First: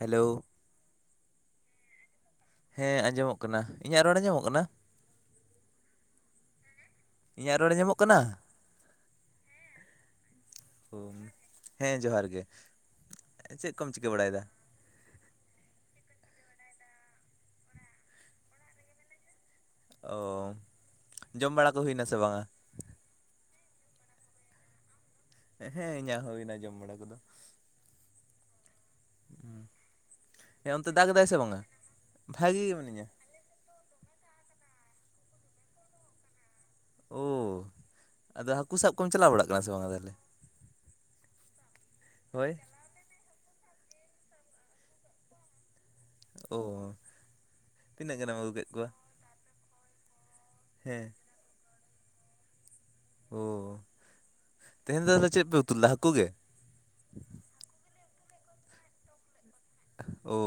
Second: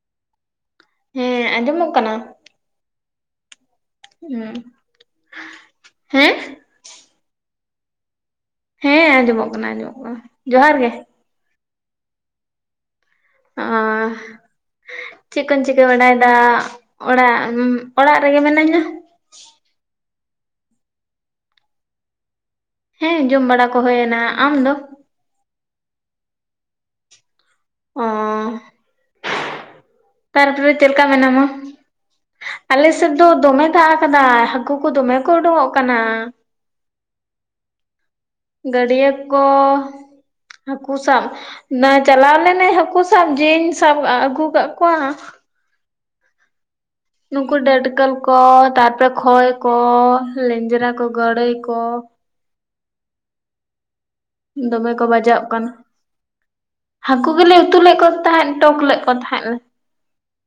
Hello ᱦᱮᱸ ᱟᱸᱡᱚᱢᱚᱜ ᱠᱟᱱᱟ ᱦᱮᱸ ᱟᱸᱡᱚᱢᱚᱜ ᱠᱟᱱᱟ, ᱤᱧᱟᱹᱜ ᱨᱚᱲ ᱟᱸᱡᱚᱢᱚᱜ ᱦᱩᱸ ᱠᱟᱱᱟ? ᱦᱮᱸ ᱤᱧᱟᱹᱜ ᱨᱚᱲ ᱟᱸᱡᱚᱢᱚᱜ ᱠᱟᱱᱟ ᱦᱮᱸ ᱟᱸᱡᱚᱢᱚᱜ ᱠᱟᱱᱟ ᱟᱸᱡᱚᱢᱚᱜ ᱠᱟᱱᱟ ᱡᱚᱦᱟᱨ ᱜᱮ ᱩᱢ, ᱦᱮᱸ ᱡᱚᱦᱟᱨ ᱜᱮ ᱚ, ᱪᱮᱫ ᱠᱚᱢ ᱪᱤᱠᱟᱹ ᱵᱟᱲᱟᱭᱮᱫᱟ ᱪᱮᱫ ᱠᱚᱢ ᱪᱤᱠᱟᱹ ᱵᱟᱰᱟᱭᱮᱫᱟ? ᱚᱲᱟᱜ, ᱚᱲᱟᱜ ᱨᱮᱜᱮ ᱢᱤᱱᱟᱹᱧᱟ ᱚ, ᱡᱚᱢ ᱵᱟᱲᱟ ᱠᱚ ᱦᱩᱭᱱᱟ ᱥᱮ ᱵᱟᱝᱟ ᱦᱮᱸ ᱡᱚᱢ ᱵᱟᱲᱟ ᱠᱚ ᱦᱩᱭᱱᱟ᱾ ᱟᱢ ᱫᱚ? ᱦᱮᱸ ᱤᱧᱟᱹᱜ ᱦᱩᱭ ᱮᱱᱟ ᱡᱚᱢ ᱵᱟᱲᱟ ᱠᱚᱫᱚ ᱚ ᱛᱟᱨᱯᱚᱨᱮ ᱦᱮᱸ ᱚᱱᱛᱮ ᱪᱮᱫᱞᱮᱠᱟ ᱫᱟᱜ ᱮᱫᱟᱭ ᱥᱮ ᱢᱮᱱᱟᱢᱟ? ᱵᱟᱝᱟ ᱵᱷᱟᱜᱤ ᱜᱮ ᱟᱞᱮ ᱢᱤᱱᱟᱹᱧᱟ ᱥᱮᱫ ᱫᱚ ᱫᱚᱢᱮ ᱫᱟᱜ ᱠᱟᱫᱟᱭ ᱦᱟᱹᱠᱩ ᱠᱚ ᱫᱚᱢᱮ ᱠᱚ ᱩᱰᱩᱠᱚᱜ ᱠᱟᱱᱟ ᱚ, ᱟᱫᱚ ᱦᱟᱹᱠᱩ ᱥᱟᱵ ᱠᱚᱢ ᱜᱟᱹᱰᱭᱟᱹ ᱪᱟᱞᱟᱣ ᱠᱚ ᱵᱟᱲᱟᱜ ᱠᱟᱱᱟ ᱥᱮ ᱵᱟᱝᱟ ᱛᱟᱦᱞᱮ? ᱦᱟᱹᱠᱩ ᱥᱟᱵ, ᱚᱱᱟ ᱪᱟᱞᱟᱣ ᱦᱳᱭ ᱞᱮᱱᱟ ᱦᱟᱹᱠᱩ ᱥᱟᱵ ᱡᱮᱧ ᱥᱟᱵ ᱟᱜᱩ ᱠᱟᱜ ᱠᱚᱣᱟ ᱚ ᱱᱩᱠᱩ ᱰᱟᱹᱴᱠᱟᱞ ᱠᱚ ᱛᱟᱨᱯᱚᱨᱮ ᱠᱷᱚᱭ ᱠᱚ ᱞᱮᱧᱡᱨᱟ ᱠᱚ ᱦᱮᱸ ᱜᱟᱹᱲᱟᱹᱭ ᱠᱚ ᱚ ᱫᱚᱢᱮ ᱠᱚ ᱵᱟᱡᱟᱜ ᱠᱟᱱᱟ ᱦᱟᱹᱠᱩ ᱜᱮ ᱦᱟᱹᱠᱩ ᱜᱮᱞᱮ ᱩᱛᱩ ᱞᱮᱫ ᱠᱚᱣᱟ ᱛᱟᱦᱮᱸᱫ ᱴᱚᱠ ᱞᱮᱫ ᱠᱚ ᱛᱟᱦᱮᱸᱫ ᱞᱮ ᱚ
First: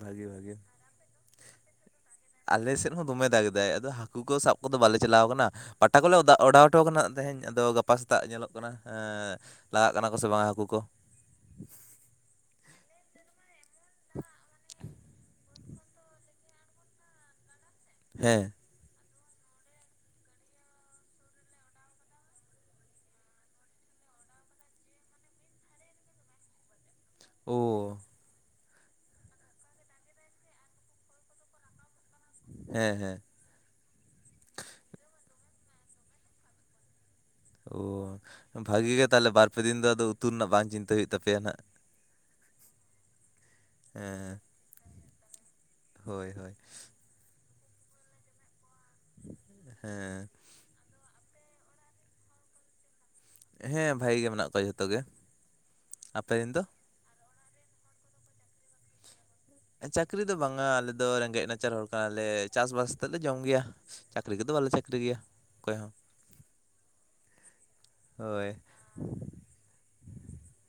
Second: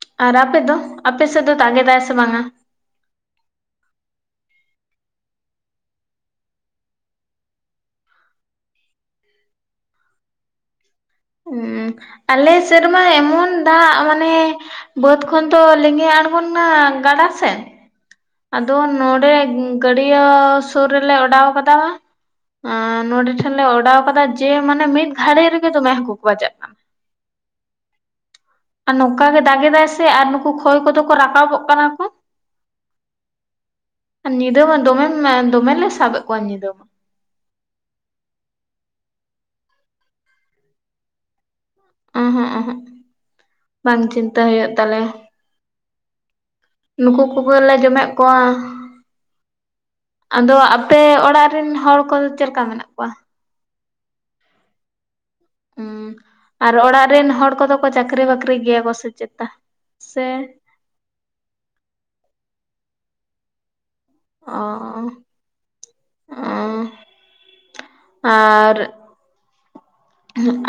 ᱵᱷᱟᱜᱮ ᱟᱨ ᱵᱷᱟᱜᱮ ᱟᱯᱮ ᱫᱚ ᱟᱯᱮ ᱫᱚ ᱫᱟᱜ ᱮᱫᱟᱭ ᱥᱮ ᱵᱟᱝᱟ ᱟᱞᱮ ᱥᱮᱫ ᱦᱚᱸ ᱫᱚᱢᱮ ᱫᱟᱜ ᱮᱫᱟᱭ ᱟᱫᱚ ᱦᱟᱹᱠᱩ ᱠᱚ ᱥᱟᱵ ᱠᱚᱫᱚ ᱵᱟᱞᱮ ᱪᱟᱞᱟᱣ ᱠᱟᱱᱟ ᱯᱟᱴᱟ ᱠᱚᱞᱮ ᱚᱰᱟᱣ ᱦᱚᱴᱚ ᱠᱟᱱᱟ ᱛᱮᱦᱮᱧ ᱟᱫᱚ ᱜᱟᱯᱟ ᱥᱮᱛᱟᱜ ᱧᱮᱞᱚᱜ ᱠᱟᱱᱟ ᱞᱟᱜᱟᱜ ᱠᱟᱱᱟ ᱠᱚ ᱥᱮ ᱵᱟᱝᱟ ᱦᱟᱹᱠᱩ ᱠᱚ ᱦ ᱟᱞᱮ ᱥᱮᱨᱢᱟ ᱮᱢᱚᱱ ᱫᱟᱜ ᱢᱟᱱᱮ ᱵᱟᱹᱫᱽ ᱠᱷᱚᱱ ᱛᱚ ᱞᱮᱸᱜᱮ ᱟᱬᱜᱚᱱᱟ ᱜᱟᱰᱟ ᱥᱮᱱ ᱦᱮᱸ ᱟᱫᱚ ᱱᱚᱰᱮ ᱜᱟᱺᱰᱭᱟᱹ ᱥᱩᱨ ᱨᱮᱞᱮ ᱚᱰᱟᱣ ᱠᱟᱫᱟ ᱱᱚᱰᱮ ᱴᱷᱮᱱ ᱞᱮ ᱚᱰᱟᱣ ᱠᱟᱫᱟ ᱡᱮ ᱢᱟᱱᱮ ᱢᱤᱫ ᱜᱷᱟᱹᱲᱤᱡ ᱨᱮᱜᱮ ᱫᱚᱢᱮ ᱦᱟᱹᱠᱩ ᱠᱚ ᱵᱟᱡᱟᱜ ᱠᱟᱱᱟ ᱚ ᱟᱨ ᱱᱚᱝᱠᱟᱜ ᱜᱮ ᱫᱟᱜ ᱮᱫᱟᱭ ᱥᱮ ᱟᱨ ᱱᱩᱠᱩ ᱠᱷᱚᱭ ᱠᱚᱫᱚ ᱠᱚ ᱨᱟᱠᱟᱵᱚᱜ ᱠᱟᱱᱟ ᱠᱚ ᱦᱮᱸ ᱦᱮᱸ ᱧᱤᱫᱟᱹ ᱢᱟ ᱫᱚᱢᱮ ᱫᱚᱢᱮᱞᱮ ᱥᱟᱵᱮᱫ ᱠᱚᱣᱟ ᱧᱤᱫᱟᱹ ᱢᱟ ᱚ ᱵᱷᱟᱹᱜᱤ ᱜᱮ ᱛᱟᱦᱚᱞᱮ ᱵᱟᱨ ᱯᱮ ᱫᱤᱱ ᱫᱚ ᱟᱫᱚ ᱩᱛᱩ ᱨᱮᱱᱟᱜ ᱵᱟᱝ ᱪᱤᱱᱛᱟᱹ ᱦᱩᱭᱩᱜ ᱛᱟᱯᱮᱭᱟ ᱱᱟᱦ ᱚ ᱦᱚᱸ ᱚ ᱦᱚᱸᱵᱟᱝ ᱪᱤᱱᱛᱟᱹ ᱦᱩᱭᱩᱜ ᱛᱟᱞᱮᱭᱟ ᱦᱚᱭ ᱦᱚᱭ ᱱᱩᱠᱩ ᱠᱚ ᱜᱮᱞᱮ ᱡᱚᱢᱮᱫ ᱠᱚᱣᱟ ᱦᱮᱸ ᱟᱫᱚ ᱟᱯᱮ ᱚᱲᱟᱜ ᱚᱲᱟᱜ ᱨᱮᱱ ᱦᱚᱲ ᱠᱚᱫᱚ ᱪᱮᱫ ᱞᱮᱠᱟ ᱢᱮᱱᱟᱜ ᱠᱚᱣᱟ ᱦᱮᱸ ᱵᱷᱟᱜᱤ ᱜᱮ ᱢᱮᱱᱟᱜ ᱠᱚᱣᱟ ᱡᱷᱚᱛᱚ ᱜᱮ ᱦᱩᱹ ᱟᱯᱮ ᱨᱮᱱ ᱫᱚ ᱟᱨ ᱚᱲᱟᱜ ᱨᱮᱱ ᱦᱚᱲ ᱠᱚᱫᱚ ᱠᱚ ᱪᱟᱹᱠᱨᱤ ᱵᱟᱹᱠᱨᱤ ᱜᱮᱭᱟ ᱠᱚ ᱥᱮ ᱪᱮᱫ ᱪᱟᱹᱠᱨᱤ ᱫᱚ ᱵᱟᱝ ᱟ ᱟᱞᱮ ᱫᱚ ᱨᱮᱸᱜᱮᱡ ᱱᱟᱪᱟᱨ ᱦᱚᱲ ᱠᱟᱱᱟᱞᱮ ᱪᱟᱥᱵᱟᱥ ᱛᱮᱫ ᱞᱮ ᱡᱚᱢ ᱜᱮᱭᱟ ᱪᱟᱹᱠᱨᱤ ᱠᱚᱫᱚ ᱚ ᱵᱟᱞᱮ ᱪᱟᱹᱠᱨᱤ ᱜᱮᱭᱟ ᱚᱠᱚᱭ ᱦᱚᱸ ᱚᱸ ᱦᱚᱭ ᱟᱨ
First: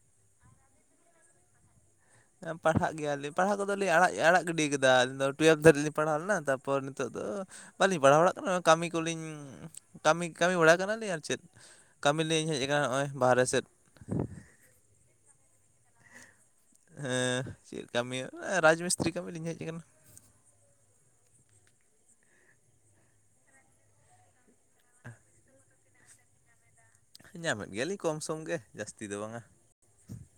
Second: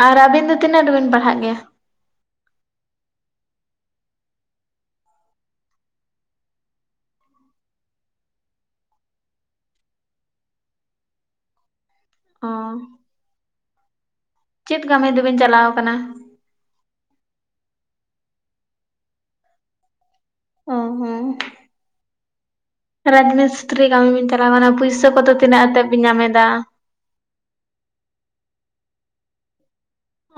ᱟᱨ ᱟᱹᱵᱤᱱ ᱫᱚ ᱛᱤᱱᱟᱹᱜ ᱨᱮᱵᱤᱱ ᱯᱟᱲᱦᱟᱜ ᱜᱮᱭᱟ ᱯᱟᱲᱦᱟᱜ ᱜᱮᱭᱟᱞᱤᱧ ᱯᱟᱲᱦᱟᱜ ᱠᱚᱫᱚᱞᱤᱧ ᱟᱲᱟᱜ ᱟᱲᱟᱜ ᱜᱤᱰᱤ ᱠᱟᱫᱟ ᱟᱹᱞᱤᱧ ᱫᱚ ᱴᱩᱭᱮᱞᱵᱷ ᱫᱷᱟᱹᱨᱤᱡ ᱞᱤᱧ ᱯᱟᱲᱦᱟᱣ ᱞᱮᱱᱟ ᱛᱟᱨᱯᱚᱨ ᱱᱤᱛᱚᱜ ᱵᱟᱹᱞᱤᱧ ᱯᱟᱲᱦᱟᱣ ᱵᱟᱲᱟᱜ ᱠᱟᱱᱟ ᱠᱟᱹᱢᱤ ᱠᱚᱞᱤᱧ ᱠᱟᱹᱢᱤ ᱠᱟᱹᱢᱤ ᱵᱟᱲᱟ ᱠᱟᱱᱟᱞᱤᱧ ᱟᱨ ᱪᱮᱫ ᱠᱟᱹᱢᱤ ᱚ ᱞᱤᱧ ᱦᱮᱡ ᱠᱟᱱᱟ ᱱᱚᱜᱼᱚᱭ ᱵᱟᱦᱨᱮ ᱥᱮᱫ ᱪᱮᱫ ᱠᱟᱹᱢᱤ ᱫᱚᱵᱤᱱ ᱪᱟᱞᱟᱣ ᱠᱟᱱᱟ ᱦᱮᱸ ᱪᱮᱫ ᱠᱟᱹᱢᱤ ᱨᱟᱡᱽ ᱢᱤᱥᱛᱨᱤ ᱠᱟᱹᱢᱤ ᱞᱤᱧ ᱦᱮᱡ ᱠᱟᱱᱟ ᱚ ᱦᱚᱸ ᱨᱟᱡᱽᱢᱤᱥᱛᱨᱤ ᱠᱟᱹᱢᱤ ᱵᱤᱱ ᱪᱟᱞᱟᱣ ᱠᱟᱱᱟ ᱯᱩᱭᱥᱟᱹ ᱠᱚᱫᱚ ᱛᱤᱱᱟᱹᱜ ᱟᱛᱮᱫ ᱵᱤᱱ ᱧᱟᱢ ᱮᱫᱟ ᱧᱟᱢᱮᱫ ᱜᱮᱭᱟᱞᱤᱧ ᱠᱚᱢ ᱥᱚᱢ ᱜᱮ ᱡᱟᱹᱥᱛᱤ ᱫᱚ ᱵᱟᱝᱼᱟ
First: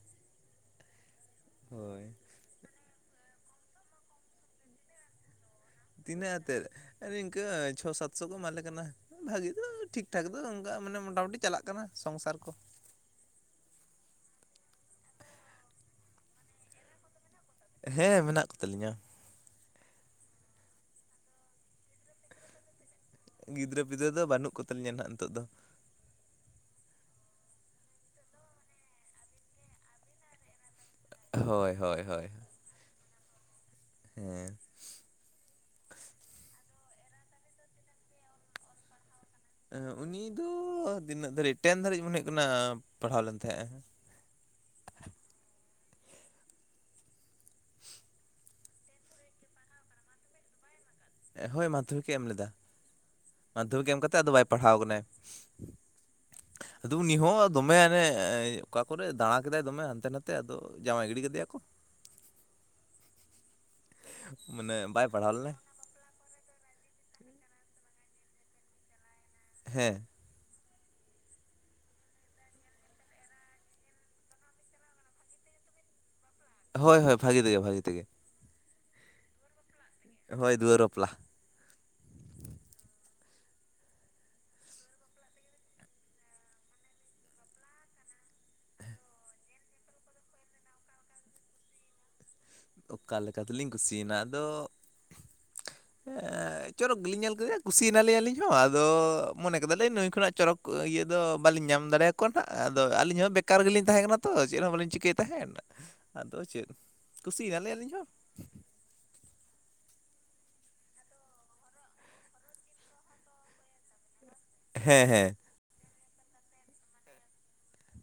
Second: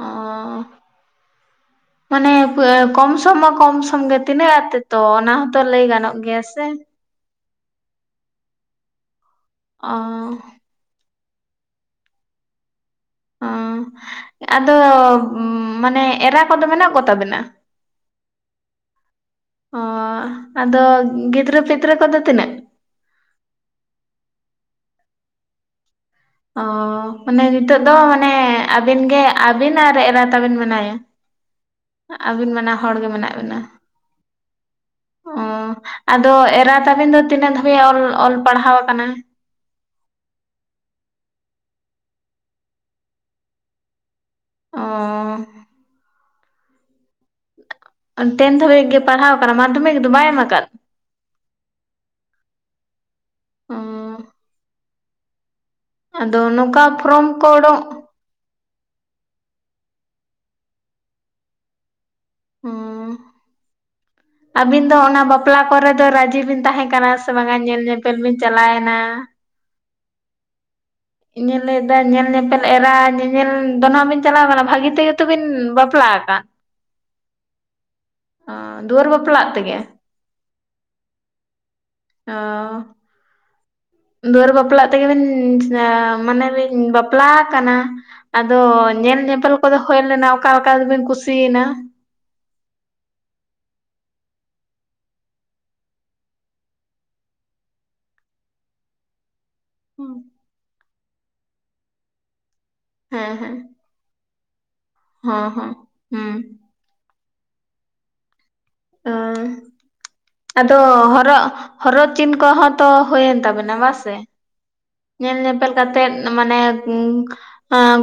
ᱚ ᱦᱳᱭ ᱢᱟᱱᱮ ᱠᱚᱢ ᱥᱚᱢ ᱢᱟ ᱠᱚᱢ ᱥᱚᱢ ᱜᱮ ᱛᱤᱱᱟᱹᱜ ᱟᱛᱮ ᱛᱚ ᱚᱱᱟ ᱦᱚᱸᱛᱚ ᱞᱟᱹᱭ ᱜᱟᱱᱚᱜ ᱜᱮᱭᱟ ᱥᱮ ᱟᱹ ᱪᱷᱚ ᱥᱟᱛᱥᱚ ᱠᱚ ᱮᱢᱟᱞᱮ ᱠᱟᱱᱟ ᱵᱷᱟᱜᱤ ᱫᱚ ᱚ ᱴᱷᱤᱠ ᱴᱷᱟᱠ ᱫᱚ ᱚᱱᱠᱟ ᱢᱟᱱᱮ ᱢᱚᱴᱟᱢᱩᱴᱤ ᱪᱟᱞᱟᱜ ᱠᱟᱱᱟ ᱥᱚᱝᱥᱟᱨ ᱠᱚ ᱚ ᱟᱫᱚ ᱢᱟᱱᱮ ᱮᱨᱟ ᱠᱚᱫᱚ ᱢᱮᱱᱟᱜ ᱠᱚ ᱛᱟᱵᱮᱱᱟ ᱦᱮᱸ ᱢᱮᱱᱟᱜ ᱠᱚ ᱛᱟᱞᱤᱧᱟ ᱚᱻ ᱟᱫᱚ ᱜᱤᱫᱽᱨᱟᱹ ᱯᱤᱫᱽᱨᱟᱹ ᱠᱚᱫᱚ ᱛᱤᱱᱟᱹᱜ ᱜᱤᱫᱽᱨᱟᱹ ᱯᱤᱫᱽᱨᱟᱹ ᱫᱚ ᱵᱟᱹᱱᱩᱜ ᱠᱚ ᱛᱟᱞᱤᱧᱟ ᱦᱟᱜ ᱱᱤᱛᱚᱜ ᱫᱚ ᱚ ᱢᱟᱱᱮ ᱱᱤᱛᱳᱜ ᱫᱚ ᱢᱟᱱᱮ ᱟᱹᱵᱤᱱ ᱜᱮ ᱟᱹᱵᱤᱱ ᱟᱨ ᱮᱨᱟ ᱛᱟᱵᱤᱱ ᱢᱮᱱᱟᱭᱟ ᱦᱳᱭ ᱦᱳᱭ ᱦᱳᱭ ᱟᱹᱵᱤᱱ ᱢᱟᱱᱟ ᱦᱚᱲ ᱜᱮ ᱢᱮᱱᱟᱜ ᱵᱤᱱᱟ ᱦᱮᱸ ᱚ ᱟᱫᱚ ᱮᱨᱟ ᱛᱟᱵᱤᱱ ᱫᱚ ᱛᱤᱱᱟᱹᱜ ᱫᱷᱟᱹᱵᱤᱡ ᱚᱞ ᱯᱟᱲᱦᱟᱣ ᱠᱟᱱᱟ ᱩᱱᱤ ᱫᱚ ᱛᱤᱱᱟᱹᱜ ᱫᱷᱟᱹᱨᱤᱡ ᱴᱮᱱ ᱫᱷᱟᱹᱨᱤᱡ ᱢᱚᱱᱮ ᱦᱩᱭᱩᱜ ᱠᱟᱱᱟ ᱯᱟᱲᱦᱟᱣ ᱞᱮᱱ ᱛᱟᱦᱮᱸᱼᱟᱭ ᱚ ᱴᱮᱱᱫᱷᱟᱵᱤᱡ ᱫᱷᱟᱹᱵᱤᱡ ᱜᱮ ᱯᱟᱲᱦᱟᱣ ᱠᱟᱱᱟ ᱢᱟᱫᱽᱫᱷᱚᱢᱤᱠ ᱫᱚ ᱵᱟᱭ ᱮᱢ ᱟᱠᱟᱫ ᱦᱳᱭ ᱢᱟᱫᱽᱫᱷᱚᱢᱤᱠ ᱮ ᱮᱢ ᱞᱮᱫᱟ ᱢᱟᱫᱽᱫᱷᱚᱢᱤᱠ ᱮᱢ ᱠᱟᱛᱮᱫ ᱟᱫᱚ ᱵᱟᱭ ᱯᱟᱲᱦᱟᱣ ᱠᱟᱱᱟᱭ ᱟᱫᱚ ᱱᱚᱝᱠᱟ ᱟᱫᱚ ᱩᱱᱤ ᱯᱷᱨᱚᱢ ᱦᱚᱸ ᱫᱚᱢᱮ ᱠᱳᱰᱚᱜ ᱦᱟᱱᱮ ᱚᱠᱟ ᱠᱚᱨᱮ ᱫᱟᱬᱟ ᱠᱮᱫᱟᱭ ᱫᱚᱢᱮ ᱦᱟᱱᱛᱮ ᱱᱟᱛᱮ ᱟᱫᱚ ᱡᱟᱶᱟᱭ ᱜᱤᱰᱤ ᱠᱮᱫᱮᱭᱟ ᱠᱚ ᱢᱟᱱᱮ ᱟᱹᱵᱤᱱ ᱫᱚ ᱵᱟᱭ ᱚᱱᱟ ᱯᱟᱲᱦᱟᱣ ᱞᱮᱱᱟᱭ ᱵᱟᱯᱞᱟ ᱠᱚᱨᱮ ᱫᱚ ᱨᱟᱹᱡᱤ ᱵᱤᱱ ᱛᱟᱦᱮᱸ ᱠᱟᱱᱟ ᱥᱮ ᱵᱟᱝᱟ ᱧᱮᱞ ᱧᱮᱯᱮᱞ ᱵᱤᱱ ᱪᱟᱞᱟᱣᱮᱱᱟ ᱦᱮᱸ ᱤᱧ ᱞᱟᱹᱭᱫᱟ ᱧᱮᱞ ᱧᱮᱯᱮᱞ ᱮᱨᱟ ᱧᱮᱧᱮᱞ ᱫᱚ ᱦᱟᱸᱜ ᱵᱤᱱ ᱪᱟᱞᱟᱣ ᱠᱟᱱᱟ ᱵᱷᱟᱹᱜᱤ ᱛᱮᱜᱮ ᱛᱚ ᱵᱤᱱ ᱵᱟᱯᱞᱟ ᱟᱠᱟᱱ ᱦᱳᱭ ᱦᱳᱭ ᱵᱷᱟᱜᱤ ᱛᱮᱜᱮ ᱵᱷᱟᱜᱤ ᱛᱮᱜᱮ ᱚ ᱫᱩᱣᱟᱹᱨ ᱵᱟᱯᱞᱟᱜ ᱛᱮᱜᱮ ᱦᱚᱭ ᱫᱩᱣᱟᱹᱨ ᱵᱟᱯᱞᱟ ᱚ ᱫᱩᱣᱟᱹᱨ ᱵᱟᱯᱞᱟᱜ ᱛᱮᱜᱮ ᱵᱤᱱ ᱢᱟᱱᱮ ᱵᱤᱱ ᱵᱟᱯᱞᱟ ᱟᱠᱟᱱᱟ ᱟᱫᱚ ᱧᱮᱞ ᱧᱮᱯᱮᱞ ᱠᱚᱫᱚ ᱦᱩᱭ ᱞᱮᱱᱟ ᱚᱠᱟ ᱚᱠᱟ ᱨᱮᱵᱤᱱ ᱠᱩᱥᱤᱭᱮᱱᱟ ᱚᱠᱟ ᱞᱮᱠᱟ ᱛᱮᱞᱤᱧ ᱠᱩᱥᱤᱭᱮᱱᱟ ᱟᱫᱚ ᱪᱚᱨᱚᱠ ᱜᱮᱞᱤᱧ ᱧᱮᱞ ᱠᱮᱫᱮᱭᱟ ᱠᱩᱥᱤᱭᱮᱱᱟ ᱞᱤ ᱤᱧ ᱟᱹᱞᱤᱧ ᱦᱚᱸ ᱟᱫᱚ ᱢᱚᱱᱮ ᱠᱮᱫᱟ ᱞᱤᱧ ᱱᱩᱭ ᱠᱷᱚᱱᱟᱜ ᱪᱚᱨᱚᱠ ᱤᱭᱟᱹ ᱫᱚ ᱵᱟᱞᱤᱧ ᱧᱟᱢ ᱫᱟᱲᱮᱭᱟ ᱠᱚᱣᱟ ᱟᱸᱜ ᱟᱫᱚ ᱟᱹᱞᱤᱧ ᱦᱚᱸ ᱦᱮᱸ ᱦᱮᱸ ᱵᱮᱠᱟᱨ ᱜᱮᱞᱤᱧ ᱛᱟᱦᱮᱸ ᱠᱟᱱᱟ ᱛᱚ ᱪᱮᱫ ᱦᱚᱸ ᱵᱟᱹᱞᱤᱧ ᱪᱤᱠᱟᱹᱭᱮᱫ ᱦᱚᱸ ᱛᱟᱦᱮᱸᱫ ᱦᱚᱸ ᱟᱫᱚ ᱦᱩᱸ ᱪᱮᱫ ᱠᱩᱥᱤ ᱭᱮᱱᱟ ᱞᱤᱧ ᱟᱞᱤᱧ ᱦᱚᱸ ᱚ ᱟᱫᱚ ᱦᱚᱨᱚᱜ ᱦᱚᱨᱚᱜ ᱪᱤᱱ ᱠᱚᱦᱚᱸ ᱛᱚ ᱦᱩᱭᱮᱱ ᱛᱟᱵᱮᱱᱟ ᱵᱟᱝᱥᱮ ᱦᱮᱸ ᱦᱮᱸ ᱧᱮᱞ ᱧᱮᱯᱮᱞ ᱠᱟᱛᱮᱜ ᱢᱟᱱᱮ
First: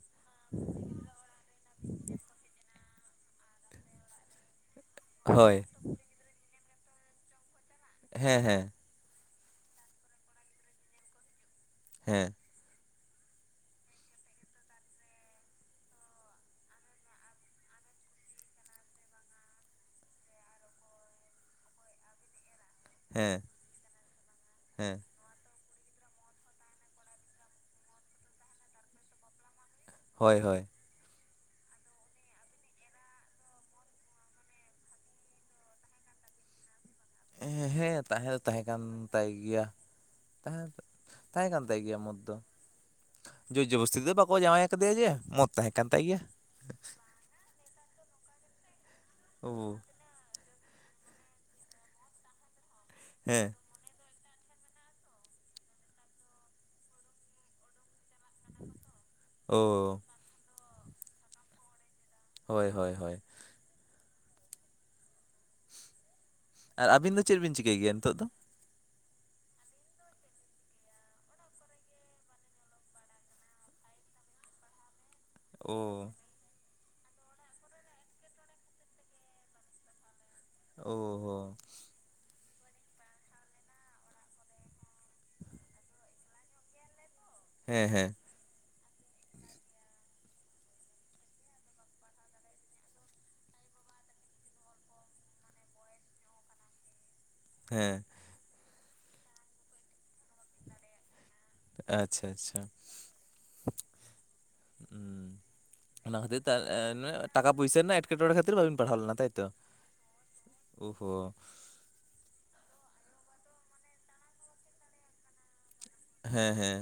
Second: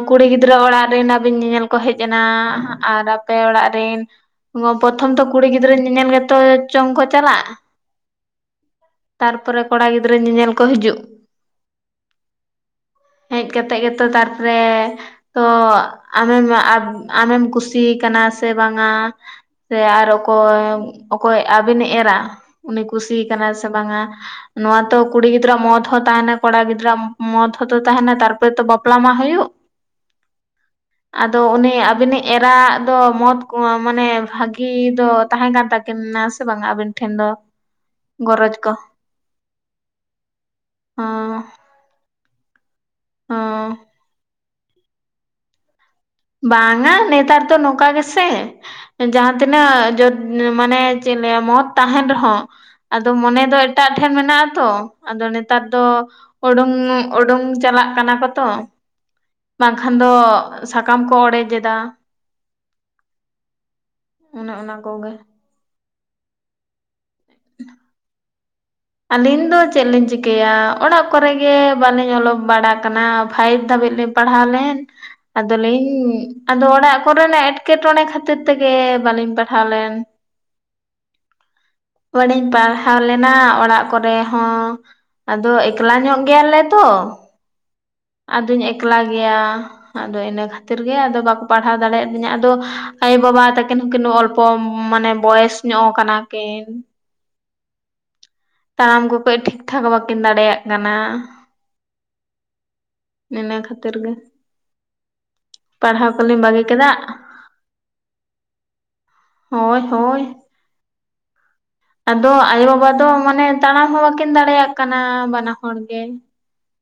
ᱠᱩᱲᱤ ᱜᱤᱫᱽᱨᱟᱹ ᱚᱲᱟᱜ ᱨᱮᱱ ᱟᱹᱵᱤᱱ ᱧᱮᱧᱮᱞ ᱠᱚ ᱦᱮᱡ ᱮᱱᱟ ᱟᱨ ᱟᱯᱮ ᱚᱲᱟᱜ ᱨᱮᱱ ᱯᱨᱚᱛᱷᱚᱢ ᱛᱚ ᱠᱩᱲᱤ ᱦᱳᱭ ᱜᱤᱫᱽᱨᱟᱹ ᱧᱮᱧᱮᱞ ᱜᱮᱛᱚ ᱪᱚᱝ ᱠᱚ ᱪᱟᱞᱟᱜ ᱦᱮᱸ ᱦᱮᱸ ᱛᱟᱨᱯᱚᱨᱮ ᱠᱚᱲᱟ ᱜᱤᱫᱽᱨᱟᱹ ᱧᱮᱧᱮᱞ ᱠᱚ ᱦᱤᱡᱩᱜ ᱦᱮᱸ [unintelligible] ᱦᱮᱡ ᱠᱟᱛᱮ ᱜᱮᱛᱚ ᱛᱟᱨ ᱯᱚᱨᱮ ᱛᱚ ᱟᱢᱮᱢ ᱟᱢᱮᱢ ᱠᱩᱥᱤ ᱟᱠᱟᱱᱟ ᱥᱮ ᱵᱟᱝᱟ ᱥᱮ ᱟᱨ ᱚᱠᱚᱭ ᱚᱠᱚᱭ ᱟᱵᱤᱱ ᱮᱨᱟ ᱩᱱᱤ ᱠᱩᱥᱤ ᱦᱮᱸ ᱠᱟᱱᱟ ᱥᱮ ᱵᱟᱝᱟ ᱱᱚᱣᱟ ᱦᱮᱸ ᱛᱚ ᱠᱩᱲᱤ ᱜᱤᱫᱽᱨᱟᱹᱣᱟᱜ ᱢᱚᱛ ᱦᱚᱸ ᱛᱟᱦᱮᱱᱟ ᱠᱚᱲᱟ ᱜᱤᱫᱽᱨᱟᱹᱣᱟᱜ ᱢᱚᱛ ᱦᱚᱸ ᱛᱚ ᱛᱟᱦᱮᱱᱟ ᱛᱟᱨᱯᱚᱨᱮ ᱛᱚ ᱵᱟᱯᱞᱟ ᱢᱟ ᱦᱩᱭᱩᱜ ᱦᱳᱭ ᱦᱳᱭ ᱟᱫᱚ ᱩᱱᱤ ᱟᱹᱵᱤᱱᱤᱡ ᱮᱨᱟᱣᱟᱜ ᱫᱚ ᱢᱚᱛ ᱢᱟᱱᱮ ᱵᱷᱟᱹᱜᱤ ᱫᱚ ᱛᱟᱦᱮᱸ ᱠᱟᱱ ᱛᱟᱹᱠᱤᱱ ᱱᱟ ᱥᱮ ᱵᱟᱝ-ᱟ ᱟᱵᱤᱱ ᱴᱷᱮᱱ ᱫᱚ ᱦᱮᱸ ᱛᱟᱦᱮᱸ ᱫᱚ ᱜᱚᱨᱚᱡᱽ ᱛᱟᱦᱮᱸ ᱠᱚ ᱠᱟᱱ ᱛᱟᱭ ᱜᱮᱭᱟ ᱛᱟᱦᱮᱸ ᱦᱚᱸ ᱛᱟᱦᱮᱸ ᱠᱟᱱ ᱛᱟᱭ ᱜᱮᱭᱟ ᱢᱚᱛ ᱡᱳᱨ ᱦᱚᱸ ᱡᱚᱵᱚᱥᱛᱤ ᱫᱚ ᱵᱟᱠᱚ ᱡᱟᱶᱟᱭ ᱠᱟᱫᱮᱭᱟ ᱡᱮ ᱢᱚᱛ ᱛᱟᱦᱮᱸ ᱠᱟᱱ ᱛᱟᱭ ᱜᱮᱭᱟ ᱵᱟᱝᱼᱟ ᱱᱮᱛᱟᱨ ᱫᱚ ᱱᱚᱝᱠᱟ ᱜᱮᱥᱮ ᱡᱟᱦᱟᱸ ᱳ ᱛᱤᱱᱟᱹᱜ ᱡᱳᱨ ᱢᱟᱱᱮ ᱪᱮᱫ ᱞᱟᱹᱭᱟ ᱢᱚᱛ ᱛᱟᱦᱮᱱ ᱨᱮᱦᱚᱸ ᱟᱫᱚ ᱢᱚᱱᱮ ᱦᱮᱸ ᱫᱚ ᱮᱴᱟᱜ ᱴᱷᱮᱱ ᱴᱷᱮᱱ ᱢᱮᱱᱟᱜ ᱛᱚ ᱟᱫᱚ ᱱᱮᱛᱟᱨ ᱫᱚ ᱩᱰᱩᱝ ᱩᱰᱩᱝ ᱪᱟᱞᱟᱜ ᱠᱟᱱᱟ ᱛᱚ ᱳ ᱵᱟᱝᱠᱷᱟᱱ ᱫᱚ ᱥᱟᱠᱟᱢ ᱠᱚ ᱚᱲᱮᱡ ᱮᱫᱟ ᱦᱳᱭ ᱦᱳᱭ ᱦᱳᱭ ᱚᱱᱮ ᱚᱱᱟ ᱠᱚᱜᱮ ᱟᱨ ᱟᱹᱵᱤᱱ ᱫᱚ ᱪᱮᱫ ᱵᱤᱱ ᱪᱤᱠᱟᱹᱭ ᱜᱮᱭᱟ ᱱᱤᱛᱚᱜ ᱫᱚ ᱟᱹᱞᱤᱧ ᱫᱚ ᱪᱮᱫ ᱞᱤᱧ ᱪᱤᱠᱟᱹᱭᱟ ᱚᱲᱟᱜ ᱠᱚᱨᱮ ᱜᱮ ᱵᱟᱹᱞᱤᱧ ᱚᱞᱚᱜ ᱵᱟᱲᱟ ᱠᱟᱱᱟ ᱯᱷᱟᱭᱤᱵᱷ ᱫᱷᱟᱵᱤᱡ ᱯᱟᱲᱦᱟᱣ ᱞᱮᱱ ᱟᱫᱚ ᱞᱤᱧ ᱚ ᱟᱫᱚ ᱚᱲᱟᱜ ᱚᱲᱟᱜ ᱠᱚᱨᱮᱱᱟᱜ ᱮᱸᱴᱠᱮᱴᱚᱬᱮ ᱠᱷᱟᱹᱛᱤᱨ ᱛᱮᱜᱮ ᱵᱟᱹᱞᱤᱧ ᱯᱟᱲᱦᱟᱣ ᱞᱮᱱ ᱳ ᱦᱳ ᱯᱟᱲᱦᱟᱣ ᱞᱮᱱᱟ ᱚᱲᱟᱜ ᱠᱚᱨᱮ ᱦᱚᱸ ᱟᱫᱚ ᱮᱠᱞᱟ ᱧᱚᱜ ᱜᱮᱭᱟᱞᱮ ᱛᱚ ᱦᱮᱸ ᱦᱮᱸ ᱟᱫᱚᱧ ᱮᱠᱞᱟ ᱜᱮᱭᱟ ᱟᱫᱚ ᱤᱱᱟᱹ ᱠᱷᱟᱹᱛᱤᱨ ᱜᱮ ᱟᱫᱚ ᱵᱟᱠᱚ ᱯᱟᱲᱦᱟᱣ ᱫᱟᱲᱮᱭᱟᱫᱤᱧᱟ ᱟᱫᱚ ᱟᱭᱳᱵᱟᱵᱟ ᱛᱟᱹᱠᱤᱱ ᱠᱤᱱ ᱚᱞᱯᱚ ᱢᱟᱱᱮ ᱵᱚᱭᱮᱥ ᱧᱚᱜ ᱠᱟᱱᱟ ᱠᱤᱱ ᱦᱮᱸ ᱛᱟᱲᱟᱢ ᱠᱚ ᱠᱟᱹᱡ ᱴᱷᱤᱠ ᱴᱷᱟᱠ ᱵᱟᱹᱠᱤᱱ ᱫᱟᱲᱮᱭᱟᱜ ᱠᱟᱱᱟ ᱾ ᱟᱪᱪᱷᱟ ᱟᱪᱪᱷᱟ ᱤᱱᱟᱹ ᱠᱷᱟᱹᱛᱤᱨ ᱜᱮ ᱾ ᱯᱟᱲᱦᱟᱣ ᱚᱱᱟ ᱠᱷᱟᱹᱛᱤᱨ ᱠᱚᱞᱤᱧ ᱵᱟᱹᱜᱤ ᱠᱮᱫᱟ ᱴᱟᱠᱟ ᱯᱚᱭᱥᱟ ᱨᱮᱱᱟᱜ ᱮᱸᱴᱠᱮᱴᱚᱚᱲᱮ ᱠᱷᱟᱹᱛᱤᱨ ᱵᱟᱹᱵᱤᱱ ᱯᱟᱲᱦᱟᱣ ᱞᱮᱱᱟ ᱛᱟᱭᱛᱚ ᱾ ᱦᱳᱭ ᱦᱳᱭ [unintelligible] ᱠᱚ ᱟᱫᱚ ᱟᱭᱳᱼᱵᱟᱵᱟ ᱫᱚ ᱢᱟᱱᱮ ᱛᱟᱲᱟᱢ ᱦᱚᱸ ᱵᱟᱹᱠᱤᱱ ᱫᱟᱲᱮᱭᱟᱜ ᱠᱟᱱᱟ ᱵᱟᱱᱟ ᱦᱚᱲ ᱜᱮ ᱾ ᱦᱮᱸ ᱦᱮᱸ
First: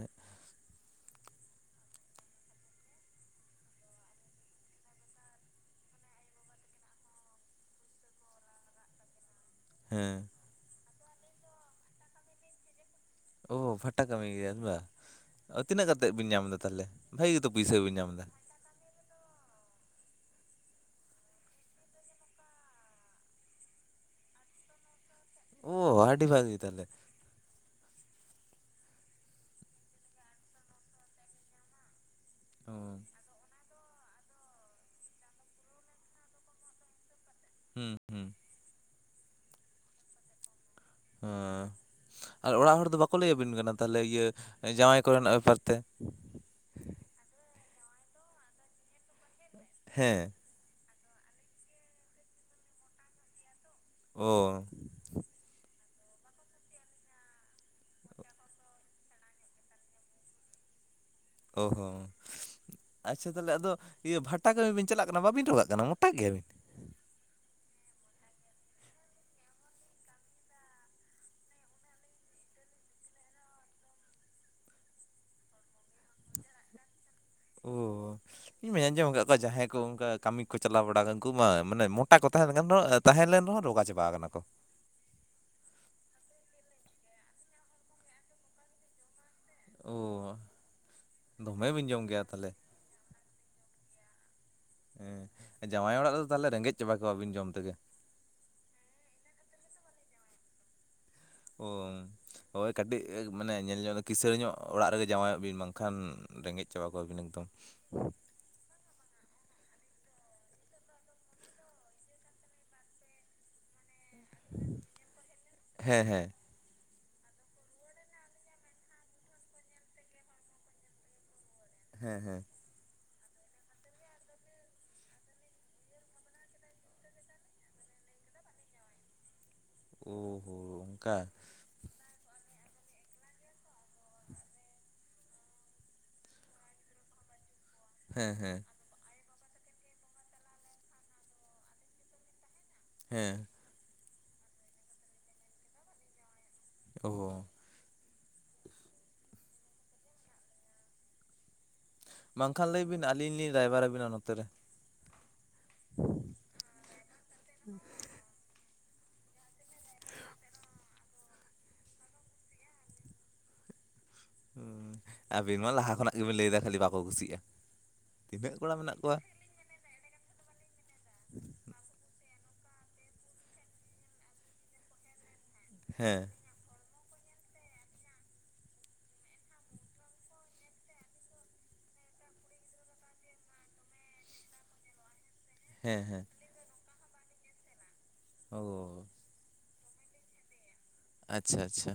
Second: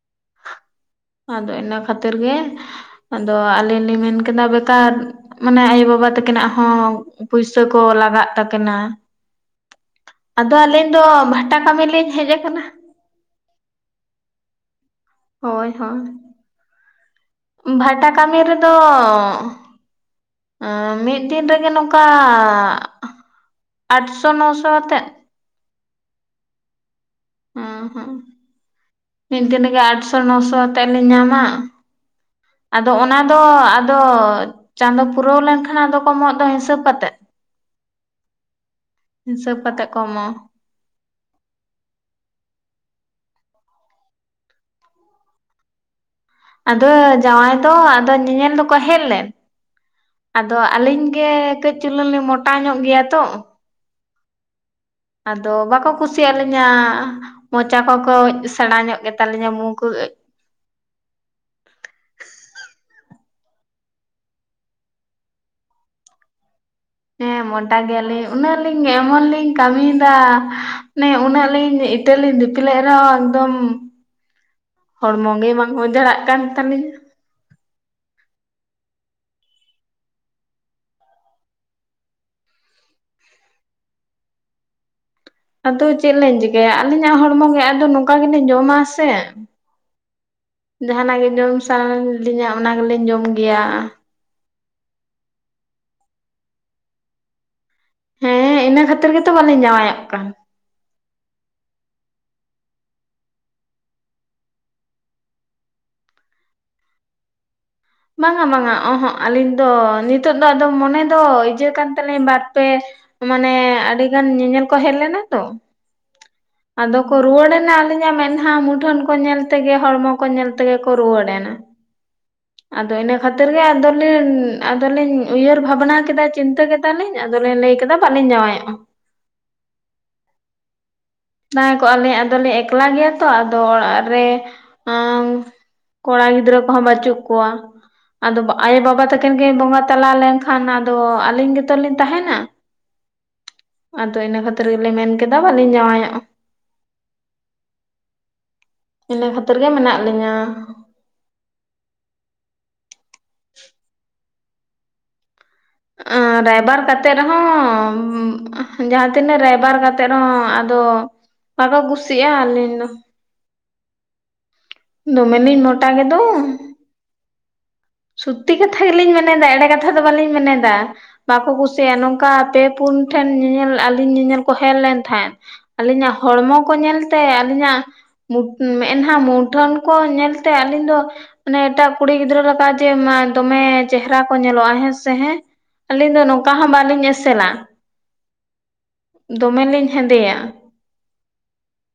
ᱟᱫᱚ ᱤᱱᱟᱹ ᱠᱷᱟᱹᱛᱤᱨ ᱜᱮ ᱾ ᱟᱫᱚ ᱟᱹᱞᱤᱧ ᱞᱤᱧ ᱢᱮᱱᱠᱮᱫᱟ ᱵᱮᱠᱟᱨ ᱢᱟᱱᱮ ᱟᱭᱳᱵᱟᱵᱟ ᱛᱟᱹᱠᱤᱱᱟᱜ ᱦᱚᱸ ᱯᱩᱭᱥᱟᱹ ᱠᱚ ᱞᱟᱜᱟᱜ ᱛᱟᱠᱤᱱᱟ ᱦᱮᱸ ᱾ ᱟᱫᱚ ᱟᱹᱞᱤᱧ ᱫᱚ ᱵᱷᱟᱴᱟ ᱠᱟᱹᱢᱤ ᱞᱤᱧ ᱦᱮᱡ ᱠᱟᱱᱟ ᱾ ᱳ ᱯᱷᱟᱴᱟ ᱠᱟᱹᱢᱤ ᱜᱮᱭᱟ ᱵᱤᱱ ᱵᱟ ᱾ ᱦᱳᱭ ᱛᱤᱱᱟᱹᱜ ᱦᱳᱭ ᱠᱟᱛᱮᱫ ᱵᱤᱱ ᱧᱟᱢᱫᱟ ᱛᱟᱦᱞᱮ ᱵᱷᱟᱹᱜᱤ ᱜᱮᱛᱚ ᱯᱩᱭᱥᱟ ᱵᱤᱱ ᱵᱷᱟᱴᱟ ᱧᱟᱢᱫᱟ ᱾ ᱠᱟᱹᱢᱤ ᱨᱮᱫᱚ ᱢᱤᱫ ᱫᱤᱱ ᱨᱮᱜᱮ ᱱᱚᱝᱠᱟ ᱾ ᱟᱴᱥᱚ ᱱᱚᱥᱚᱛᱮ ᱾ ᱚ ᱟᱹᱰᱤ ᱵᱷᱟᱜᱮ ᱛᱟᱦᱚᱞᱮ ᱾ ᱦᱸ ᱦᱮᱸ ᱢᱤᱫ ᱫᱤᱱᱜᱮ ᱟᱴᱥᱚ ᱱᱚᱥᱚ ᱠᱟᱛᱮ ᱞᱮ ᱧᱟᱢᱟ ᱾ ᱟᱫᱚ ᱦᱩᱸ ᱚᱱᱟ ᱫᱚ ᱟᱫᱚ ᱪᱟᱸᱫᱚ ᱯᱩᱨᱟᱹᱣ ᱞᱮᱱᱠᱷᱟᱱ ᱟᱫᱚ ᱠᱚᱢᱚᱜ ᱫᱚ ᱦᱤᱥᱟᱹᱵ ᱠᱟᱛᱮᱜ ᱾ ᱦᱮᱸ ᱦᱮᱸ ᱦᱤᱥᱟᱹᱵ ᱠᱟᱛᱮ ᱠᱚ ᱮᱢᱚᱜ ᱟ ᱾ ᱚ ᱟᱨ ᱚᱲᱟᱜ ᱦᱚᱲ ᱫᱚ ᱵᱟᱠᱚ ᱞᱟᱹᱭ ᱟᱹᱵᱤᱱ ᱠᱟᱱᱟ ᱛᱟᱦᱞᱮ ᱤᱭᱟᱹ ᱡᱟᱶᱟᱭ ᱠᱚᱨᱮᱱᱟᱜ ᱵᱮᱯᱟᱨ ᱛᱮ ᱾ ᱟᱫᱚ ᱡᱟᱶᱟᱭ ᱫᱚ ᱟᱫᱚ ᱧᱮᱧᱮᱞ ᱫᱚᱠᱚ ᱦᱮᱡ ᱞᱮᱱ ᱦᱮᱸ ᱟᱫᱚ ᱟᱹᱞᱤᱧ ᱜᱮ ᱠᱟᱹᱡ ᱪᱩᱞᱟᱹᱝ ᱞᱮ ᱢᱚᱴᱟ ᱧᱚᱜ ᱜᱮᱭᱟ ᱛᱚ ᱚ ᱾ ᱟᱫᱚ ᱵᱟᱠᱚ ᱠᱩᱥᱤᱭᱟᱜ ᱞᱤᱧᱟ ᱢᱚᱪᱟ ᱠᱚᱠᱚ ᱥᱮᱬᱟ ᱧᱚᱜ ᱜᱮᱛᱟᱞᱤᱧᱟ ᱢᱩᱠᱚ ᱾ ᱦ [unintelligible] ᱚ ᱦᱚᱸ ᱟᱪᱪᱷᱟ ᱛᱟᱦᱚᱞᱮ ᱟᱫᱚ ᱤᱭᱟᱹ ᱵᱷᱟᱴᱟ ᱠᱟᱹᱢᱤ ᱵᱤᱱ ᱪᱟᱞᱟᱜ ᱠᱟᱱᱟ ᱵᱟᱵᱤᱱ ᱨᱚᱜᱟᱜ ᱠᱟᱱᱟ ᱢᱚᱴᱟ ᱜᱮ ᱻ [inaudible] ᱦᱮᱸ ᱢᱚᱴᱴᱟ ᱜᱮᱭᱟᱞᱤᱧ ᱩᱱᱟᱹᱜ ᱞᱤᱧ ᱮᱢᱚᱱ ᱞᱤᱧ ᱠᱟᱹᱢᱤᱭᱮᱫᱟ ᱢᱟᱱᱮ ᱩᱱᱟᱹᱜ ᱞᱤᱧ ᱤᱴᱟᱹ ᱞᱤᱧ ᱫᱤᱯᱞᱟᱹᱜ ᱨᱮᱦᱚᱸ ᱮᱠᱫᱚᱢ ᱦᱚᱲᱢᱚ ᱜᱮ ᱵᱟᱝ ᱚ ᱡᱟᱲᱟᱜ ᱠᱟᱱ ᱛᱟᱞᱤᱧ ᱟ ᱾ ᱚᱻ ᱤᱧ ᱟᱸᱡᱚᱢ ᱟᱠᱟᱫ ᱠᱚᱣᱟ ᱡᱟᱦᱟᱸᱭ ᱠᱚ ᱚᱱᱠᱟ ᱠᱟᱹᱢᱤ ᱠᱚ ᱪᱟᱞᱟᱣ ᱵᱟᱲᱟ ᱩᱱᱠᱩ ᱢᱟ ᱢᱟᱱᱮ ᱢᱚᱴᱟ ᱠᱚ ᱛᱟᱦᱮᱸ ᱞᱮᱱᱠᱷᱟᱱ ᱛᱟᱦᱮᱸ ᱞᱮᱱ ᱨᱮᱦᱚᱸ ᱨᱳᱜᱟ ᱪᱟᱵᱟ ᱠᱟᱱᱟ ᱠᱚ ᱾ ᱟᱫᱚ ᱪᱮᱫ ᱞᱮᱧ ᱪᱤᱠᱟᱭᱟ ᱟᱹᱞᱤᱧᱟᱜ ᱦᱚᱲᱢᱚ ᱜᱮ ᱟᱫᱚ ᱱᱚᱝᱠᱟ ᱜᱮᱞᱮᱧ ᱡᱚᱢᱟ ᱥᱮ ᱚ ᱡᱟᱦᱟᱱᱟᱜ ᱜᱮ ᱡᱚᱢ ᱫᱚᱢᱮ ᱥᱟᱱᱟ ᱵᱤᱱ ᱡᱚᱢ ᱜᱮᱭᱟ ᱞᱤᱧᱟ ᱛᱟᱦᱚᱞᱮ ᱚᱱᱟ ᱜᱮᱞᱤᱮᱧ ᱡᱚᱢ ᱜᱮᱭᱟ ᱾ ᱦᱮᱸ ᱡᱟᱶᱟᱭ ᱚᱲᱟᱜ ᱨᱮᱫᱚ ᱛᱟᱦᱚᱞᱮ ᱨᱮᱸᱜᱮᱡ ᱪᱟᱵᱟ ᱠᱚᱜᱣᱟᱵᱤᱱ ᱡᱚᱢ ᱛᱮᱜᱮ ᱾ ᱦᱮᱸ ᱤᱱᱟᱹ ᱠᱷᱟᱹᱛᱤᱨ ᱜᱮᱛᱚ ᱵᱟᱞᱮ ᱡᱟᱶᱟᱭᱚᱜ ᱠᱟᱱ ᱾ ᱚ ᱦᱳᱭ ᱠᱟᱹᱴᱤᱡ ᱢᱟᱱᱮ ᱧᱮᱞ ᱧᱚᱜ ᱫᱚ ᱠᱤᱥᱟᱹᱬ ᱧᱚᱜ ᱚᱲᱟᱜ ᱨᱮᱜᱮ ᱡᱟᱶᱟᱭᱚᱜ ᱵᱤᱱ ᱵᱟᱝᱠᱷᱟᱱ ᱨᱮᱸᱜᱮᱡ ᱪᱟᱵᱟ ᱠᱚᱣᱟᱵᱤᱱ ᱾ ᱮᱫᱚᱢ ᱵᱟᱝᱟ ᱵᱟᱝᱟ ᱚᱦᱚᱸ ᱟᱹᱞᱤᱧ ᱫᱚ ᱱᱤᱛᱚᱜ ᱫᱚ ᱟᱫᱚ ᱢᱚᱱᱮ ᱫᱚ ᱤᱭᱟᱹ ᱠᱟᱱ ᱛᱟᱹᱞᱤᱧ ᱵᱟᱨ ᱯᱮ ᱢᱟᱱᱮ ᱟᱹᱰᱤ ᱜᱟᱱ ᱧᱮᱧᱮᱞ ᱠᱚ ᱦᱮᱡ ᱞᱮᱱᱟ ᱛᱚ ᱦᱮᱸ ᱦᱮᱸ ᱟᱫᱚ ᱠᱚ ᱨᱩᱣᱟᱹᱲᱮᱱᱟ ᱟᱹᱞᱤᱧᱟᱜ ᱢᱮᱫᱦᱟ ᱢᱩᱴᱷᱟᱹᱱ ᱠᱚ ᱧᱮᱞ ᱛᱮᱜᱮ ᱦᱚᱲᱢᱚ ᱠᱚ ᱧᱮᱞ ᱛᱮᱜᱮ ᱠᱚ ᱨᱩᱣᱟᱹᱲᱱᱟ ᱦᱮᱸ ᱦᱮᱸ ᱠᱷᱟᱹᱛᱤᱨ ᱜᱮ ᱟᱫᱚᱞᱤᱧ ᱩᱭᱦᱟᱹᱨ ᱵᱷᱟᱵᱽᱱᱟ ᱠᱮᱫᱟ ᱪᱤᱱᱛᱟᱹ ᱠᱮᱫᱟᱞᱤᱧ ᱟᱫᱚᱞᱤᱧ ᱞᱟᱹᱭ ᱠᱮᱫᱟ ᱵᱟᱞᱤᱧ ᱡᱟᱶᱟᱭᱚᱜᱼᱟ᱾ ᱳ ᱦᱳ ᱚᱱᱠᱟ ᱛᱟᱦᱮᱸ ᱠᱚᱜ ᱟᱞᱮ ᱟᱫᱚᱞᱮ ᱮᱠᱞᱟ ᱜᱮᱭᱟ ᱛᱚ ᱟᱫᱚ ᱚᱲᱟᱜ ᱨᱮ ᱝ ᱠᱚᱲᱟ ᱜᱤᱫᱽᱨᱟᱹ ᱠᱚᱦᱚᱸ ᱵᱟᱹᱪᱩᱜ ᱠᱚᱣᱟ ᱦᱮᱸ ᱟᱫᱚ ᱦᱮᱸ ᱟᱭᱳᱵᱟᱵᱟ ᱛᱟᱠᱚ ᱟᱹᱠᱤᱱ ᱠᱤᱱ ᱵᱚᱸᱜᱟ ᱛᱟᱞᱟ ᱞᱮᱱᱠᱷᱟᱱ ᱟᱫᱚ ᱟᱹᱞᱤᱧ ᱜᱮᱛᱚᱞᱚᱞᱤᱧ ᱛᱟᱦᱮᱱᱟ ᱦᱮᱸ ᱟᱫᱚ ᱤᱱᱟᱹ ᱠᱷᱟᱹᱛᱤᱨ ᱜᱮᱞᱤᱱ ᱢᱮᱱ ᱠᱮᱫᱟ ᱵᱟᱟᱹᱞᱤᱧ ᱡᱟᱶᱟᱭᱚᱜ ᱮ ᱜᱚ ᱤᱱᱟᱹ ᱠᱷᱟᱹᱛᱤᱨ ᱜᱮ ᱢᱮᱱᱟᱜ ᱞᱤᱧᱟ ᱵᱟᱝ ᱠᱷᱟᱱ ᱞᱟᱹᱭ ᱵᱤᱱ ᱟᱹᱞᱤᱧ ᱞᱤᱧ ᱨᱟᱭᱵᱟᱨ ᱟᱵᱤᱱᱟ ᱱᱚᱛᱮ ᱨᱮ ᱚᱻ ᱨᱟᱭᱵᱟᱨ ᱠᱟᱛᱮᱜ ᱨᱮᱦᱚᱸ ᱡᱟᱦᱟᱸ ᱛᱤᱱᱟᱹᱜ ᱨᱟᱭᱵᱟᱨ ᱠᱟᱛᱮᱜ ᱨᱮᱦᱚᱸ ᱟᱫᱚ, ᱵᱟᱠᱚ ᱠᱩᱥᱤᱜᱼᱟ ᱟᱞᱤᱧ ᱫᱚ ᱦᱚᱻ ᱟᱵᱤᱱ ᱫᱚᱢᱮᱞᱤᱧ ᱢᱟ ᱢᱚᱴᱟ ᱞᱟᱦᱟ ᱠᱷᱚᱱᱟᱜ ᱜᱮᱫᱚ ᱜᱮ ᱵᱤᱱ ᱞᱟᱹᱭᱫᱟ ᱠᱷᱟᱹᱞᱤ ᱵᱟᱠᱚ ᱠᱩᱥᱤᱜᱼᱟ ᱥᱚᱛᱛᱤ ᱛᱤᱱᱟᱹᱜ ᱠᱚᱲᱟ ᱠᱟᱛᱷᱟ ᱢᱮᱱᱟᱜ ᱜᱮᱞᱤᱧ ᱠᱚᱣᱟ ᱢᱮᱱᱮᱫᱟ ᱮᱲᱮ ᱠᱟᱛᱷᱟ ᱫᱚ ᱵᱟᱞᱤᱧ ᱢᱮᱱᱮᱫᱫᱟ ᱵᱟᱠᱚ ᱠᱩᱥᱤᱭᱟᱜᱼᱟ ᱱᱚᱝᱠᱟ ᱟᱯᱮ ᱯᱩᱱ ᱴᱷᱮᱱ ᱧᱮᱧᱮᱞ ᱟᱞᱤᱧ ᱧᱮᱧᱮᱞ ᱠᱚ ᱦᱮᱡ ᱞᱮᱱ ᱛᱟᱸᱦᱮᱸ ᱟᱞᱤᱧᱟᱜ ᱦᱮᱸ ᱦᱚᱲᱢᱚ ᱠᱚ ᱧᱮᱞ ᱛᱮᱸ ᱟᱹᱞᱤᱧᱟᱜ ᱢᱩ ᱢᱮᱫᱦᱟᱸ ᱢᱩᱴᱷᱟᱹᱱ ᱠᱚ ᱧᱮᱞᱛᱮ ᱟᱹᱞᱤᱧ ᱫᱚ ᱢᱟᱱᱮ ᱮᱴᱟᱜ ᱠᱩᱲᱤ ᱜᱤᱫᱽᱨᱟᱹ ᱨᱟᱯᱟᱜ ᱮᱫᱟᱭ ᱛᱮᱸ ᱢᱟ ᱫᱚᱢᱮ ᱪᱮᱦᱨᱟ ᱠᱚ ᱧᱮᱞᱚᱜᱼᱟ ᱦᱮᱸᱻ ᱥᱮᱸᱻ ᱦᱮᱸ ᱦᱮᱸ ᱟᱹᱞᱤᱧ ᱫᱚ ᱦᱮᱸ ᱱᱚᱝᱠᱟ ᱦᱚᱸ ᱵᱟᱟᱹᱞᱤᱧ ᱮᱥᱮ ᱥᱮᱞᱟ, ᱚ ᱫᱚᱢᱮ ᱞᱤᱧ ᱦᱮᱸᱫᱮᱭᱟ ᱟᱪᱪᱷᱟᱻᱟᱪᱪᱷᱟ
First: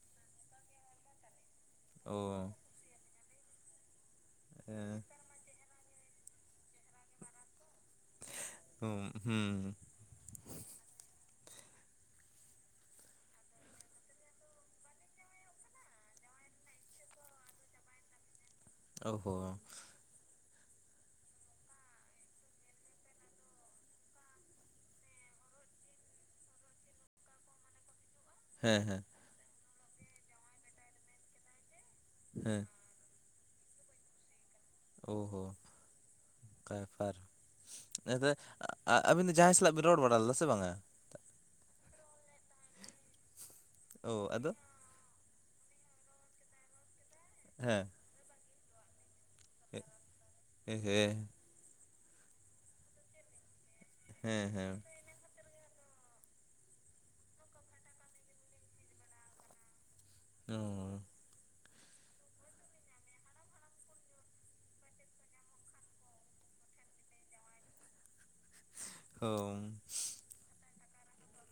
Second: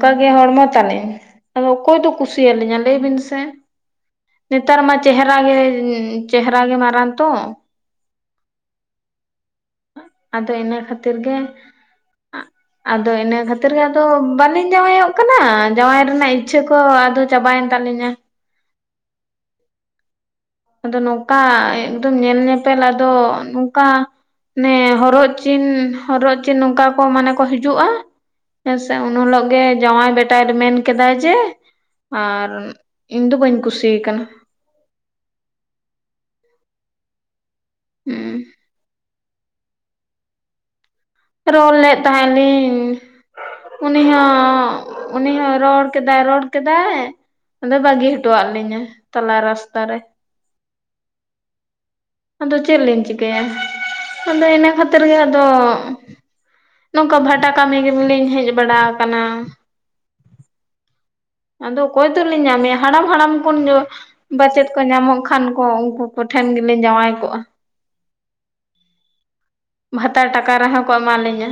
ᱚᱱᱠᱟᱜ ᱜᱮ ᱦᱚᱲᱢᱚ ᱛᱟᱞᱤᱧ ᱟᱫᱚ ᱚᱠᱚᱭ ᱫᱚ ᱚ ᱠᱩᱥᱤᱭᱟᱞᱤᱧᱟ ᱞᱟᱹᱭ ᱵᱤᱱ ᱥᱮ ᱱᱮᱛᱟᱨ ᱢᱟ ᱪᱮᱦᱨᱟ ᱜᱮ ᱪᱮᱦᱨᱟ ᱜᱮ ᱢᱟᱨᱟᱝ ᱛᱚ ᱚᱸ ᱦᱩᱸ ᱟᱫᱚ ᱤᱱᱟᱹ ᱠᱷᱟᱹᱛᱤᱨ ᱜᱮ, ᱟᱜ ᱟᱫᱚ ᱤᱱᱟᱹ ᱠᱷᱟᱹᱛᱤᱨ ᱜᱮ ᱟᱫᱚ ᱵᱟᱹᱞᱤᱧ ᱡᱟᱶᱟᱭᱚᱜ ᱠᱟᱱᱟ ᱡᱟᱶᱟᱭ ᱨᱮᱱᱟᱜ ᱤᱪᱪᱷᱟᱹ ᱠᱚ ᱟᱫᱚ ᱪᱟᱵᱟᱭᱮᱱ ᱫᱟᱸᱞᱤᱧᱟ ᱚᱸᱻᱦᱚᱸᱻ ᱟᱫᱚ ᱱᱚᱝᱠᱟ ᱮᱸᱠ ᱫᱚᱢ ᱧᱮᱞ ᱧᱮᱯᱮᱞ ᱟᱫᱚ ᱱᱚᱝᱠᱟ ᱢᱮ ᱦᱚᱨᱚᱜ ᱪᱤᱱ ᱻᱦᱚᱨᱚᱜ ᱪᱤᱱ ᱱᱚᱝᱠᱟ ᱠᱚ ᱢᱟᱱᱮ ᱠᱚ ᱦᱤᱡᱩᱜᱼᱟ ᱦᱮᱸ ᱦᱮᱸᱥᱮᱸ ᱦᱮᱸ ᱩᱱ ᱦᱤᱞᱳᱜ ᱜᱮ ᱡᱟᱶᱟᱭ ᱵᱮᱴᱟᱭ ᱢᱮᱱ ᱠᱮᱫᱟᱭ ᱡᱮ ᱟᱨ ᱦᱮᱸ ᱤᱧ ᱫᱚ ᱵᱟᱹᱧ ᱠᱩᱥᱤᱭ ᱠᱟᱱᱟ ᱚᱸ ᱦᱚᱸ ᱠᱟᱨ ᱯᱟᱨ ᱱᱮᱥ ᱫᱚ ᱟᱵᱤᱱ ᱡᱟᱦᱟᱸᱭ ᱥᱟᱞᱟᱜ ᱵᱮᱱ ᱨᱚᱲ ᱵᱟᱲᱟ ᱞᱮᱫᱟ ᱥᱮ ᱵᱟᱝᱼᱟ ᱨᱚᱲ ᱞᱮᱫ ᱛᱟᱦᱮᱸᱜ ᱞᱤᱧ ᱩᱱᱤ ᱚ ᱦᱚᱸ ᱟᱫᱚ ᱩᱱᱤ ᱦᱚᱸᱭ ᱨᱚᱲ ᱠᱮᱫᱟᱭ ᱨᱚᱲ ᱠᱮᱫᱟᱭ ᱟᱫᱚᱭ ᱦᱮᱸ ᱵᱟᱹᱜᱤ ᱦᱚᱴᱚ ᱟᱫ ᱞᱤᱧᱟ ᱛᱞᱟ ᱨᱟᱥᱛᱟ ᱨᱮ ᱦᱮᱸᱻᱮ ᱟᱫᱚ ᱪᱮᱫ ᱞᱤᱧ ᱪᱤᱠᱟᱹᱭᱟ ᱦᱮᱸ ᱟᱫᱚ ᱤᱱᱟᱹ ᱦᱮᱸ ᱠᱷᱟᱹᱛᱤᱨ ᱜᱮ ᱟᱫᱚ ᱱᱚᱝᱠᱟ ᱵᱷᱟᱴᱟ ᱠᱟᱹᱢᱤ ᱜᱮ ᱞᱤᱧ ᱦᱮᱡ ᱵᱟᱲᱟ ᱟᱠᱟᱱᱟ ᱚᱸ ᱟᱫᱚ ᱚᱠᱚᱭ ᱫᱚ ᱞᱤᱧ ᱧᱟᱢᱮᱭᱟ ᱦᱟᱲᱟᱢᱻᱦᱟᱲᱟᱢ ᱠᱷᱚᱱ ᱵᱟᱪᱮᱫ ᱠᱚ ᱧᱟᱢᱚᱜ ᱠᱷᱟᱱ ᱠᱚ ᱩᱱᱠᱩ ᱠᱩᱴᱷᱮᱱ ᱜᱮ ᱞᱤᱧ ᱡᱟᱶᱟᱭ ᱠᱚᱜᱼᱟ ᱵᱷᱟᱛᱟᱨ ᱴᱟᱠᱟ ᱨᱮᱦᱚᱸ ᱠᱚ ᱮᱢᱟ ᱞᱤᱧᱟ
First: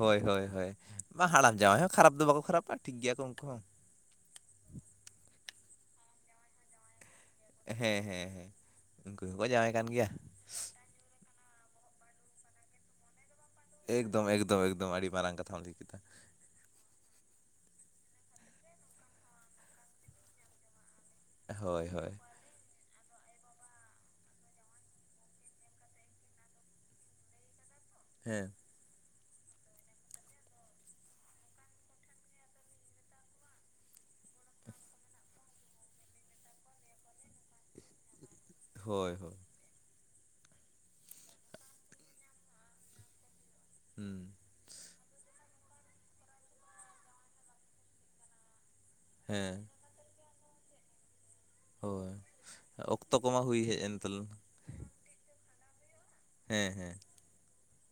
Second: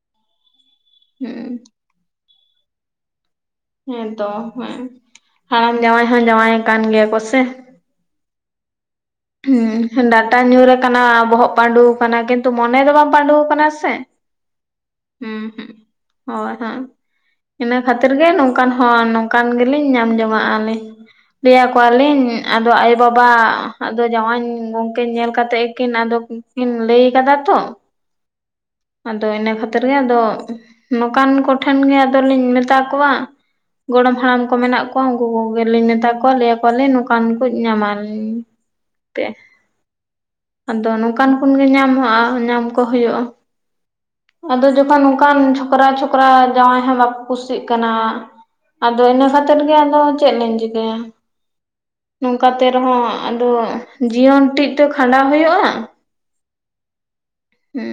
ᱦᱳᱭᱻᱦᱳᱭᱻᱦᱳᱭ ᱢᱟ ᱦᱟᱲᱟᱢ ᱦᱮᱸ ᱡᱟᱶᱟᱭ ᱦᱚᱸ ᱠᱷᱟᱨᱟᱯ ᱫᱚ ᱵᱟᱠᱚ ᱠᱷᱟᱨᱟᱯᱟ ᱴᱷᱤᱠ ᱜᱮᱭᱟ ᱠᱚ ᱩᱱᱠᱩ ᱦᱚᱸ ᱦᱮᱸᱛᱚ ᱦᱮᱸ ᱦᱟᱲᱟᱢ ᱡᱟᱶᱟᱭ ᱦᱚᱸ ᱡᱟᱶᱟᱭ ᱠᱟᱱ ᱜᱮᱭᱟ ᱠᱚ ᱥᱮ ᱦᱮᱸᱻᱦᱮᱸᱻᱦᱮᱸ ᱦᱮᱸ ᱰᱟᱴᱟ ᱧᱩᱨ ᱟᱠᱟᱱᱟ ᱵᱚᱦᱚᱜ ᱯᱸᱹᱰᱩᱣ ᱠᱟᱱᱟ ᱠᱤᱱᱛᱩ ᱢᱚᱱᱮ ᱫᱚ ᱵᱟᱝ ᱯᱟᱸᱹᱰᱩᱣ ᱟᱠᱟᱱᱟ ᱥᱮ ᱮᱠᱫᱚᱢᱻᱮᱠᱫᱚᱢᱻᱮᱠᱫᱚᱢ ᱟᱹᱰᱤ ᱦᱩᱸ ᱢᱟᱨᱟᱝ ᱠᱟᱛᱷᱟᱢ ᱦᱩᱸ ᱞᱟᱹᱭ ᱠᱮᱫᱟ ᱦᱳᱭ ᱦᱳᱭ ᱤᱱᱟᱹ ᱠᱷᱟᱹᱛᱤᱨ ᱜᱮ ᱱᱚᱝᱠᱟᱱ ᱦᱚᱸ ᱱᱚᱝᱠᱟᱱ ᱜᱮᱞᱤᱧ ᱧᱟᱢ ᱡᱚᱝᱟᱜᱼᱟᱞᱤᱧ ᱞᱟᱹᱭ ᱟᱠᱚ ᱦᱳᱭ ᱦᱳᱭ ᱟᱞᱤᱧ ᱟᱫᱚ ᱟᱭᱳᱼᱵᱟᱵᱟ ᱟᱫᱚ ᱡᱟᱶᱟᱭ ᱜᱚᱝᱠᱮ ᱧᱮᱞ ᱠᱟᱛᱮ ᱜᱮᱠᱤᱱ ᱟᱫᱚ ᱠᱤᱱ ᱞᱟᱹᱭ ᱟᱠᱟᱫᱟ ᱛᱚ ᱦᱮᱸ ᱟᱫᱚ ᱤᱱᱟᱹ ᱠᱷᱟᱹᱛᱤᱨ ᱜᱮ ᱟᱫᱚ ᱱᱚᱝᱠᱟᱱ ᱠᱚᱴᱷᱮᱱ ᱜᱮ ᱟᱫᱚᱞᱤᱧ ᱢᱮᱛᱟ ᱠᱚᱣᱟ ᱜᱚᱲᱚᱢ ᱦᱟᱲᱟᱢ ᱠᱚ ᱢᱮᱱᱟᱜ ᱠᱚᱣᱟ ᱩᱱᱠᱩ ᱠᱚᱜᱮᱞᱮ ᱱᱮᱛᱟ ᱠᱚᱣᱟ ᱞᱟᱹᱭ ᱟᱠ ᱠᱚᱣᱟᱞᱮ ᱱᱚᱝᱠᱟᱱ ᱠᱚ ᱧᱟᱢᱟᱞᱟᱞᱤᱧ ᱦᱳᱭ ᱦᱳᱭ ᱟᱫᱚ ᱱᱚᱝᱠᱟᱱ ᱠᱩᱱᱜᱮ ᱧᱟᱢ ᱦᱚᱸ ᱧᱟᱢ ᱠᱚ ᱦᱩᱭᱩᱜᱼᱟ ᱦᱩᱸ ᱟᱫᱚ ᱡᱚᱠᱷᱚᱱ ᱚᱱᱠᱟᱱ ᱪᱷᱚᱠᱨᱟ ᱪᱷᱚᱠᱨᱟ ᱡᱟᱶᱟᱭ ᱦᱚᱸ ᱵᱟᱠᱚ ᱠᱩᱥᱤᱜ ᱠᱟᱱᱟ ᱟᱫᱚ ᱤᱱᱟᱹ ᱠᱟᱛᱮ ᱦᱮᱸ ᱜᱮ ᱪᱮᱫ ᱞᱤᱧ ᱪᱤᱠᱟᱹᱭᱟ ᱦᱳᱭ ᱱᱚᱝᱠᱟᱛᱮ ᱨᱮᱦᱚᱸ ᱚᱠᱛᱚ ᱠᱚᱢᱟ ᱟᱫᱚ ᱦᱩᱭ ᱦᱮᱡ ᱮᱱ ᱛᱟᱞᱟᱝ ᱡᱤᱭᱚᱱ ᱴᱤᱡ ᱛᱮ ᱠᱷᱟᱸᱰᱟᱣ ᱦᱩᱭᱩᱜᱼᱟ ᱦᱮᱸ ᱦᱮᱸ